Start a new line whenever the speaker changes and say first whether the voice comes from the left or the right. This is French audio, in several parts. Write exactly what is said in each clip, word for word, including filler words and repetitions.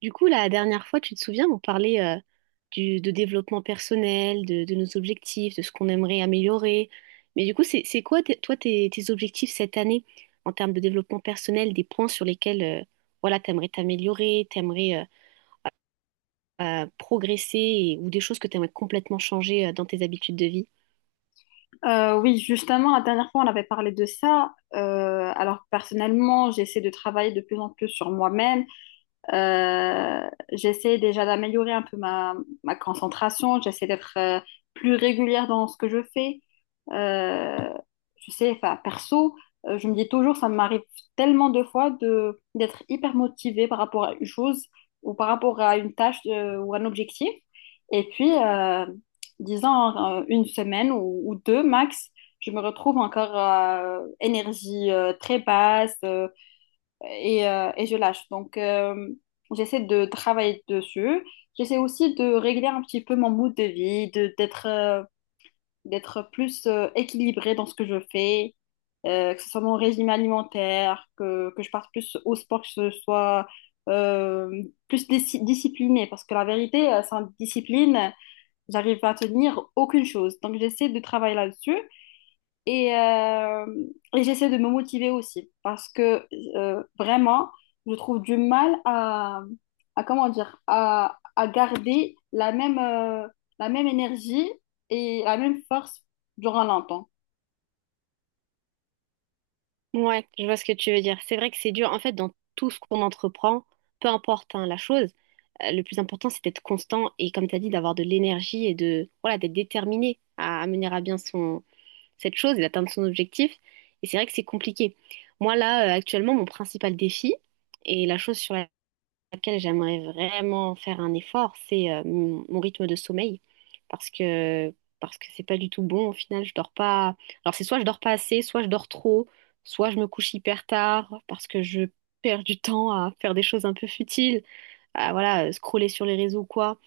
right: Du coup, la dernière fois, tu te souviens, on parlait euh, du, de développement personnel, de, de nos objectifs, de ce qu'on aimerait améliorer. Mais du coup, c'est, c'est quoi, tes- toi, tes, tes objectifs cette année en termes de développement personnel, des points sur lesquels euh, voilà, tu aimerais t'améliorer, tu aimerais progresser et- ou des choses que tu aimerais complètement changer euh, dans tes habitudes de vie?
left: Euh, oui, justement, la dernière fois, on avait parlé de ça. Euh, alors, personnellement, j'essaie de travailler de plus en plus sur moi-même. Euh, j'essaie déjà d'améliorer un peu ma, ma concentration, j'essaie d'être euh, plus régulière dans ce que je fais. Euh, je sais, enfin, perso, euh, je me dis toujours, ça m'arrive tellement de fois de, d'être hyper motivée par rapport à une chose ou par rapport à une tâche euh, ou un objectif. Et puis, euh, disons, euh, une semaine ou, ou deux max, je me retrouve encore euh, énergie euh, très basse. euh, et, euh, et je lâche. Donc, euh, j'essaie de travailler dessus. J'essaie aussi de régler un petit peu mon mood de vie, de, d'être, euh, d'être plus euh, équilibrée dans ce que je fais, euh, que ce soit mon régime alimentaire, que, que je parte plus au sport, que ce soit euh, plus disci- disciplinée. Parce que la vérité, euh, sans discipline, j'arrive pas à tenir aucune chose. Donc, j'essaie de travailler là-dessus. Et, euh, et j'essaie de me motiver aussi parce que euh, vraiment, je trouve du mal à, à comment dire, à, à garder la même, euh, la même énergie et la même force durant longtemps.
right: Ouais, je vois ce que tu veux dire. C'est vrai que c'est dur. En fait, dans tout ce qu'on entreprend, peu importe hein, la chose, euh, le plus important, c'est d'être constant et, comme tu as dit, d'avoir de l'énergie et de, voilà, d'être déterminé à, à mener à bien son, cette chose et d'atteindre son objectif. Et c'est vrai que c'est compliqué. Moi, là, euh, actuellement, mon principal défi et la chose sur laquelle j'aimerais vraiment faire un effort, c'est euh, mon mon rythme de sommeil. Parce que, parce que c'est pas du tout bon. Au final, je dors pas. Alors, c'est soit je dors pas assez, soit je dors trop, soit je me couche hyper tard parce que je perds du temps à faire des choses un peu futiles, à voilà, euh, scroller sur les réseaux ou quoi.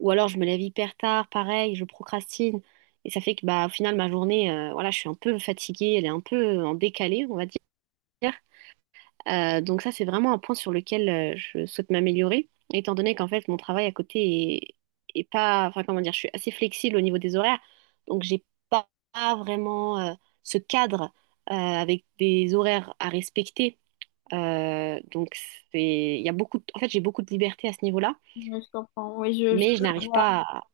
right: Ou alors, je me lève hyper tard, pareil, je procrastine. Et ça fait que, bah, au final, ma journée, euh, voilà, je suis un peu fatiguée, elle est un peu euh, en décalé, on va dire. Euh, donc ça, c'est vraiment un point sur lequel euh, je souhaite m'améliorer, étant donné qu'en fait, mon travail à côté est, est pas, enfin comment dire, je suis assez flexible au niveau des horaires, donc j'ai pas, pas vraiment euh, ce cadre euh, avec des horaires à respecter. Euh, donc c'est, il y a beaucoup de- en fait, j'ai beaucoup de liberté à ce niveau-là,
left: Ouais, je comprends, oui, je, je
right: mais je n'arrive pas à,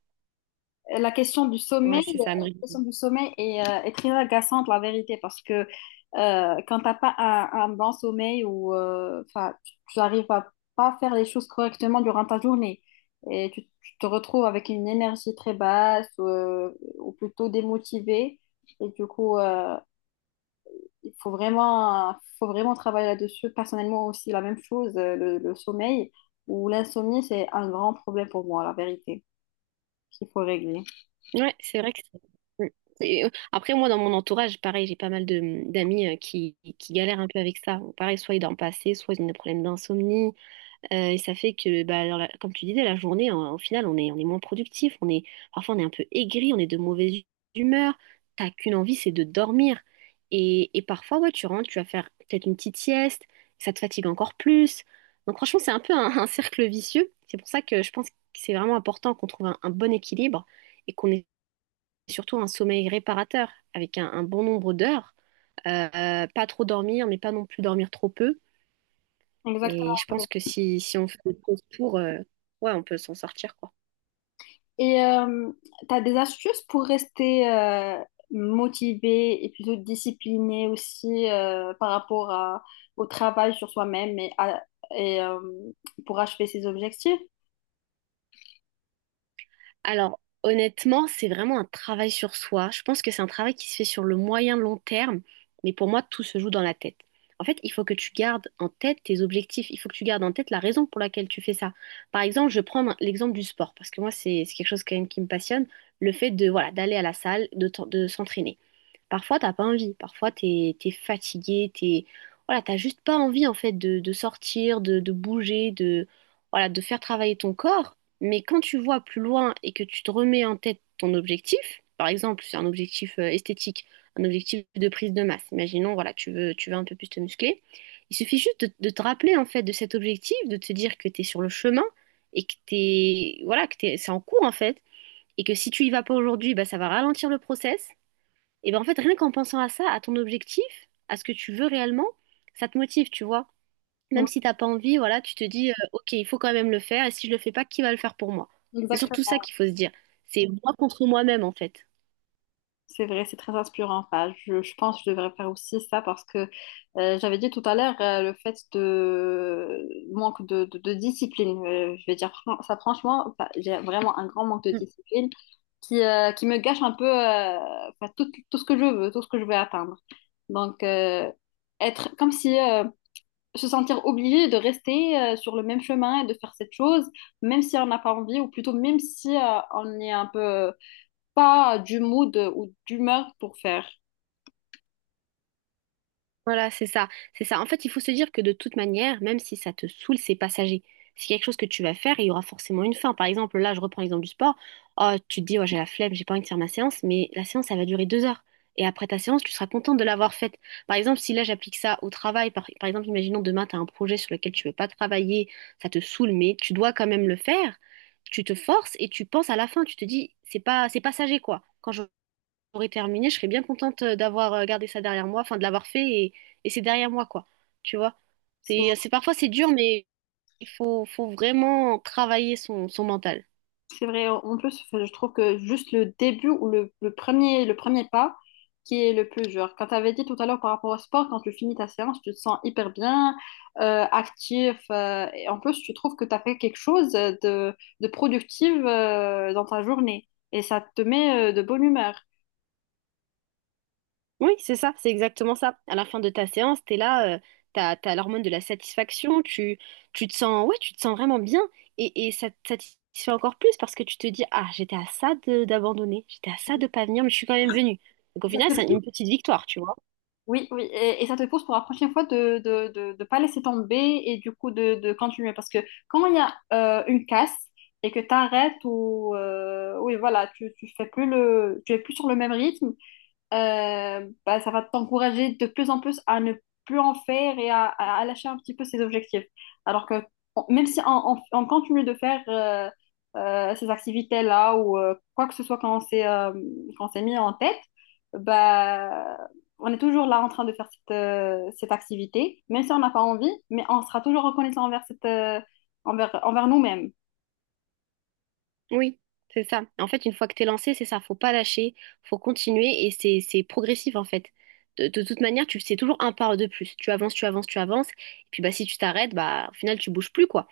left: la question du
right: ouais,
left: sommeil, euh,
right: c'est ça, à
left: la
right: me.
left: question du sommeil est, euh, est très agaçante, la vérité, parce que euh, quand t'as pas un, un bon sommeil ou euh, enfin, tu tu arrives à pas faire les choses correctement durant ta journée et tu, tu te retrouves avec une énergie très basse euh, ou plutôt démotivée. Et du coup, euh, il faut vraiment, faut vraiment travailler là-dessus. Personnellement aussi, la même chose, euh, le, le sommeil ou l'insomnie, c'est un grand problème pour moi, la vérité, qu'il faut régler.
right: Ouais, c'est vrai que c'est- mm. C'est- Après, moi, dans mon entourage, pareil, j'ai pas mal de mmh, d'amis euh, qui, qui galèrent un peu avec ça. Bon, pareil, soit ils dorment pas assez, soit ils ont des problèmes d'insomnie. Euh, et ça fait que, bah, alors, la- comme tu disais, la journée, en- au final, on est, on est moins productif. On est, parfois, on est un peu aigri, on est de mauvaise hu- humeur. T'as qu'une envie, c'est de dormir. Et, et parfois, ouais, tu rentres, tu vas faire peut-être une petite sieste. Ça te fatigue encore plus. Donc, franchement, c'est un peu un, un cercle vicieux. C'est pour ça que je pense que c'est vraiment important qu'on trouve un un bon équilibre et qu'on surtout un sommeil réparateur avec un, un bon nombre d'heures. Euh, pas trop dormir, mais pas non plus dormir trop peu. Et je
left: Exactement.
right: pense que si, si on fait des pauses pour, euh, ouais, on peut s'en sortir, quoi.
left: Et euh, tu as des astuces pour rester euh, motivé et plutôt discipliné aussi euh, par rapport à- au travail sur soi-même et, à- et euh, pour achever ses objectifs?
right: Alors, honnêtement, c'est vraiment un travail sur soi. Je pense que c'est un travail qui se fait sur le moyen long terme, mais pour moi, tout se joue dans la tête. En fait, il faut que tu gardes en tête tes objectifs, il faut que tu gardes en tête la raison pour laquelle tu fais ça. Par exemple, je prends un- l'exemple du sport, parce que moi, c'est c'est quelque chose quand même qui me passionne, le fait de, voilà, d'aller à la salle, de, t- de s'entraîner. Parfois, t'as pas envie. Parfois, t'es, t'es fatigué, t'es, voilà, t'as juste pas envie, en fait, de, de sortir, de, de bouger, de, voilà, de faire travailler ton corps. Mais quand tu vois plus loin et que tu te remets en tête ton objectif, par exemple, c'est un objectif euh, esthétique, un objectif de prise de masse. Imaginons, voilà, tu veux, tu veux un peu plus te muscler. Il suffit juste de, de te rappeler, en fait, de cet objectif, de te dire que t'es sur le chemin et que t'es, voilà, que t'es, c'est en cours, en fait. Et que si tu y vas pas aujourd'hui, bah, ça va ralentir le process. Et ben en fait, rien qu'en pensant à ça, à ton objectif, à ce que tu veux réellement, ça te motive, tu vois.
left: Oui,
right: Même si t'as pas envie, voilà, tu te dis, euh, ok, il faut quand même le faire, et si je le fais pas, qui va le faire pour moi? C'est surtout ça
left: exactement.
right: qu'il faut se dire. C'est moi contre moi-même, en fait.
left: C'est vrai, c'est très inspirant. Enfin, je, je pense que je devrais faire aussi ça parce que euh, j'avais dit tout à l'heure euh, le fait de manque de, de- de discipline. Euh, je vais dire fran- ça franchement, enfin, j'ai vraiment un grand manque de discipline. qui, euh, qui me gâche un peu euh, enfin, tout, tout ce que je veux, tout ce que je veux atteindre. Donc, euh, être comme si euh, se sentir obligé de rester euh, sur le même chemin et de faire cette chose, même si on n'a pas envie, ou plutôt même si euh, on est un peu pas du mood ou d'humeur pour faire.
right: Voilà, c'est ça, c'est ça. En fait, il faut se dire que de toute manière, même si ça te saoule, c'est passager. C'est quelque chose que tu vas faire et il y aura forcément une fin. Par exemple, là, je reprends l'exemple du sport. Oh, tu te dis, ouais, j'ai la flemme, j'ai pas envie de faire ma séance, mais la séance, elle va durer deux heures. Et après ta séance, tu seras contente de l'avoir faite. Par exemple, si là, j'applique ça au travail, par, par exemple, imaginons demain, tu as un projet sur lequel tu veux pas travailler, ça te saoule, mais tu dois quand même le faire. Tu te forces et tu penses à la fin, tu te dis, c'est pas, c'est passager, quoi. Quand je j'aurais terminé, je serais bien contente d'avoir euh, gardé ça derrière moi, enfin de l'avoir fait et, et c'est derrière moi quoi. Tu vois?
left: C'est
right: C'est, c'est parfois c'est dur, mais il faut, faut vraiment travailler son, son mental.
left: C'est vrai, en plus, enfin, je trouve que juste le début ou le, le premier, le premier pas qui est le plus dur. Quand tu avais dit tout à l'heure par rapport au sport, quand tu finis ta séance, tu te sens hyper bien, euh, actif, euh, et en plus, tu trouves que tu as fait quelque chose de, de productif euh, dans ta journée, et ça te met euh, de bonne humeur.
right: Oui, c'est ça, c'est exactement ça. À la fin de ta séance, t'es là, euh, t'as, t'as l'hormone de la satisfaction, tu, tu te sens, ouais, tu te sens vraiment bien et, et ça te satisfait encore plus parce que tu te dis, ah, j'étais à ça de- d'abandonner, j'étais à ça de pas venir, mais je suis quand même venue. Donc au final, c'est une petite victoire, tu vois.
left: Oui, oui, et, et ça te pousse pour la prochaine fois de de, de, de pas laisser tomber et du coup de, de continuer. Parce que quand il y a euh, une casse et que tu arrêtes ou euh, oui, voilà, tu, tu fais plus le, tu es plus sur le même rythme, euh, bah, ça va t'encourager de plus en plus à ne plus en faire et à, à- à lâcher un petit peu ses objectifs. Alors que on- même si on, on- on continue de faire euh, euh, ces activités-là ou euh, quoi que ce soit qu'on s'est euh, qu'on s'est mis en tête, bah, on est toujours là en train de faire cette, euh, cette activité, même si on n'a pas envie, mais on sera toujours reconnaissant envers, cette, euh, envers, envers nous-mêmes.
right: Oui, c'est ça. En fait, une fois que t'es lancé, c'est ça, faut pas lâcher, faut continuer et c'est c'est progressif en fait. De, de toute manière, tu c'est toujours un pas de plus. Tu avances, tu avances, tu avances. Et puis bah si tu t'arrêtes, bah au final tu bouges plus quoi.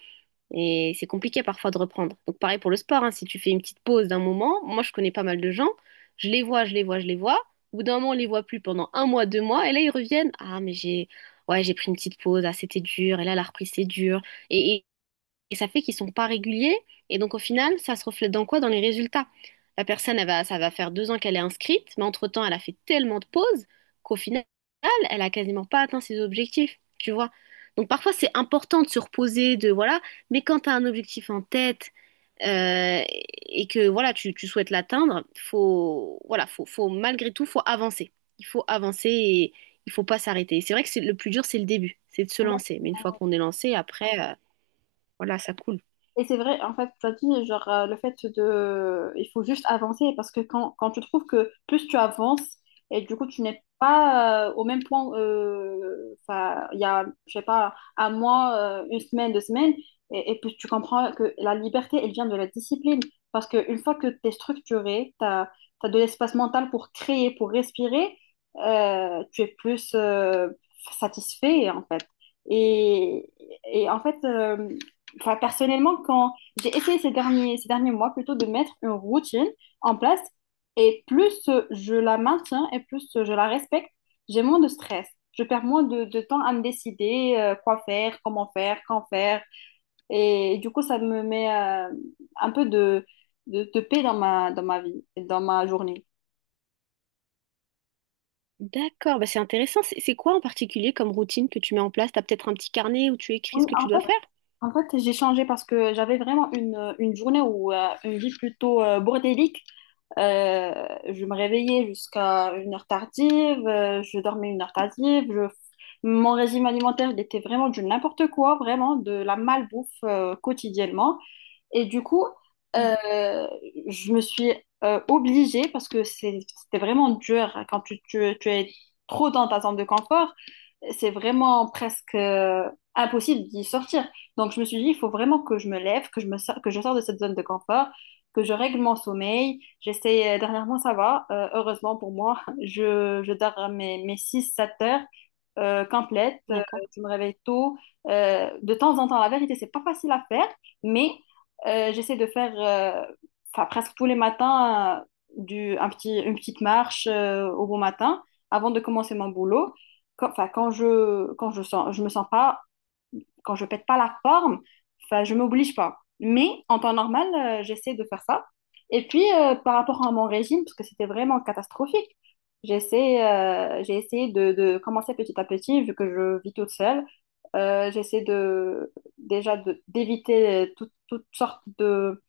right: Et c'est compliqué parfois de reprendre. Donc pareil pour le sport, hein, si tu fais une petite pause d'un moment, moi je connais pas mal de gens, je les vois, je les vois, je les vois. Au bout d'un moment, on les voit plus pendant un mois, deux mois, et là ils reviennent. Ah mais j'ai ouais j'ai pris une petite pause, ah c'était dur, et là la reprise c'est dur. Et ça fait qu'ils sont pas réguliers. Et donc, au final, ça se reflète dans quoi? Dans les résultats. La personne, elle va, ça va faire deux ans qu'elle est inscrite, mais entre-temps, elle a fait tellement de pauses qu'au final, elle a quasiment pas atteint ses objectifs, tu vois. Donc, parfois, c'est important de se reposer, de voilà. Mais quand tu as un objectif en tête euh, et que voilà, tu, tu souhaites l'atteindre, faut voilà, faut, faut malgré tout, faut avancer. Il faut avancer et il faut pas s'arrêter. Et c'est vrai que c'est le plus dur, c'est le début, c'est de se lancer. Mais une fois qu'on est lancé, après, euh, voilà, ça coule.
left: Et c'est vrai, en fait, tu as dit, genre, euh, le fait de... Il faut juste avancer parce que quand, quand tu trouves que plus tu avances et du coup, tu n'es pas euh, au même point, euh, enfin, il y a, je sais pas, un mois, euh, une semaine, deux semaines, et, et puis tu comprends que la liberté, elle vient de la discipline. Parce qu'une fois que tu es structuré, tu as, de l'espace mental pour créer, pour respirer, euh, tu es plus euh, satisfait, en fait. Et, et en fait... euh, Enfin, personnellement, quand j'ai essayé ces derniers, ces derniers mois plutôt de mettre une routine en place, et plus euh, je la maintiens et plus euh, je la respecte, j'ai moins de stress. Je perds moins de, de temps à me décider euh, quoi faire, comment faire, quand faire. Et, du coup, ça me met euh, un peu de, de, de paix dans ma, dans ma vie, et dans ma journée.
right: D'accord, bah c'est intéressant. C'est c'est quoi en particulier comme routine que tu mets en place? T'as peut-être un petit carnet où tu écris
left: Oui,
right: ce que
left: en
right: tu dois
left: fait,
right: faire?
left: en fait j'ai changé parce que j'avais vraiment une, une journée ou euh, une vie plutôt euh, bordélique. Euh, je me réveillais jusqu'à une heure tardive, euh, je dormais une heure tardive, je- mon régime alimentaire, il était vraiment du n'importe quoi, vraiment de la malbouffe euh, quotidiennement. Et du coup,
right: Mhm.
left: euh, je me suis euh, obligée, parce que c'est- c'était vraiment dur hein, quand tu, tu- tu es trop dans ta zone de confort, c'est vraiment presque euh, impossible d'y sortir. Donc je me suis dit, il faut vraiment que je me lève, que je me sors, que je sors de cette zone de confort, que je règle mon sommeil. J'essaie, euh, dernièrement, ça va, euh, heureusement pour moi, je, je dors mes, mes six sept heures euh, complètes, euh,
right: D'accord.
left: je me réveille tôt. Euh, de temps en temps, la vérité, c'est pas facile à faire. Mais euh, j'essaie de faire euh, enfin, presque tous les matins euh, du, un petit, une petite marche euh, au bon matin avant de commencer mon boulot. Quand, enfin, quand je, quand je sens, je me sens pas quand je pète pas la forme, enfin, je m'oblige pas. Mais en temps normal, euh, j'essaie de faire ça. Et puis, euh, par rapport à mon régime, parce que c'était vraiment catastrophique, j'essaie, euh, j'ai essayé de, de commencer petit à petit, vu que je vis toute seule. Euh, j'essaie de, déjà de- d'éviter euh, tout- toutes sortes de,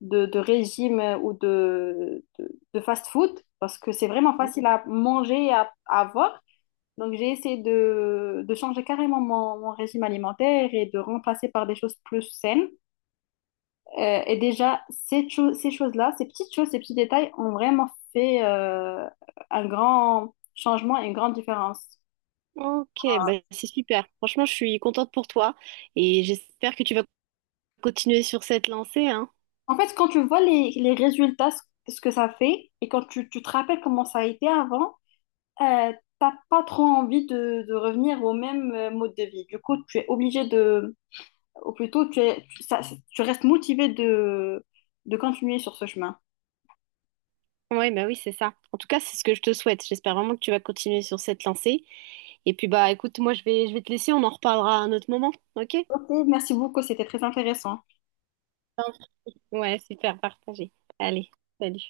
left: de, de régimes euh, ou de, de, de fast-food, parce que c'est vraiment facile à manger et à, à avoir. Donc, j'ai essayé de, de changer carrément mon, mon régime alimentaire et de remplacer par des choses plus saines. Euh, et déjà, ces, cho- ces choses-là, ces petites choses, ces petits détails ont vraiment fait euh, un grand changement et une grande différence.
right: Ok, bah c'est super. Franchement, je suis contente pour toi et j'espère que tu vas continuer sur cette lancée, hein.
left: En fait, quand tu vois les, les résultats, ce, ce que ça fait, et quand tu, tu te rappelles comment ça a été avant, euh, t'as pas trop envie de, de revenir au même euh, mode de vie. Du coup, tu es obligé de ou plutôt tu, es, tu, ça- tu restes motivé de, de continuer sur ce chemin.
right: Ouais, bah oui, c'est ça. En tout cas, c'est ce que je te souhaite. J'espère vraiment que tu vas continuer sur cette lancée. Et puis, bah, écoute, moi, je vais, je vais te laisser. On en reparlera à un autre moment. OK?
left: Ok, merci beaucoup, c'était très intéressant.
right: Enfin, ouais, super, partagé. Allez, salut.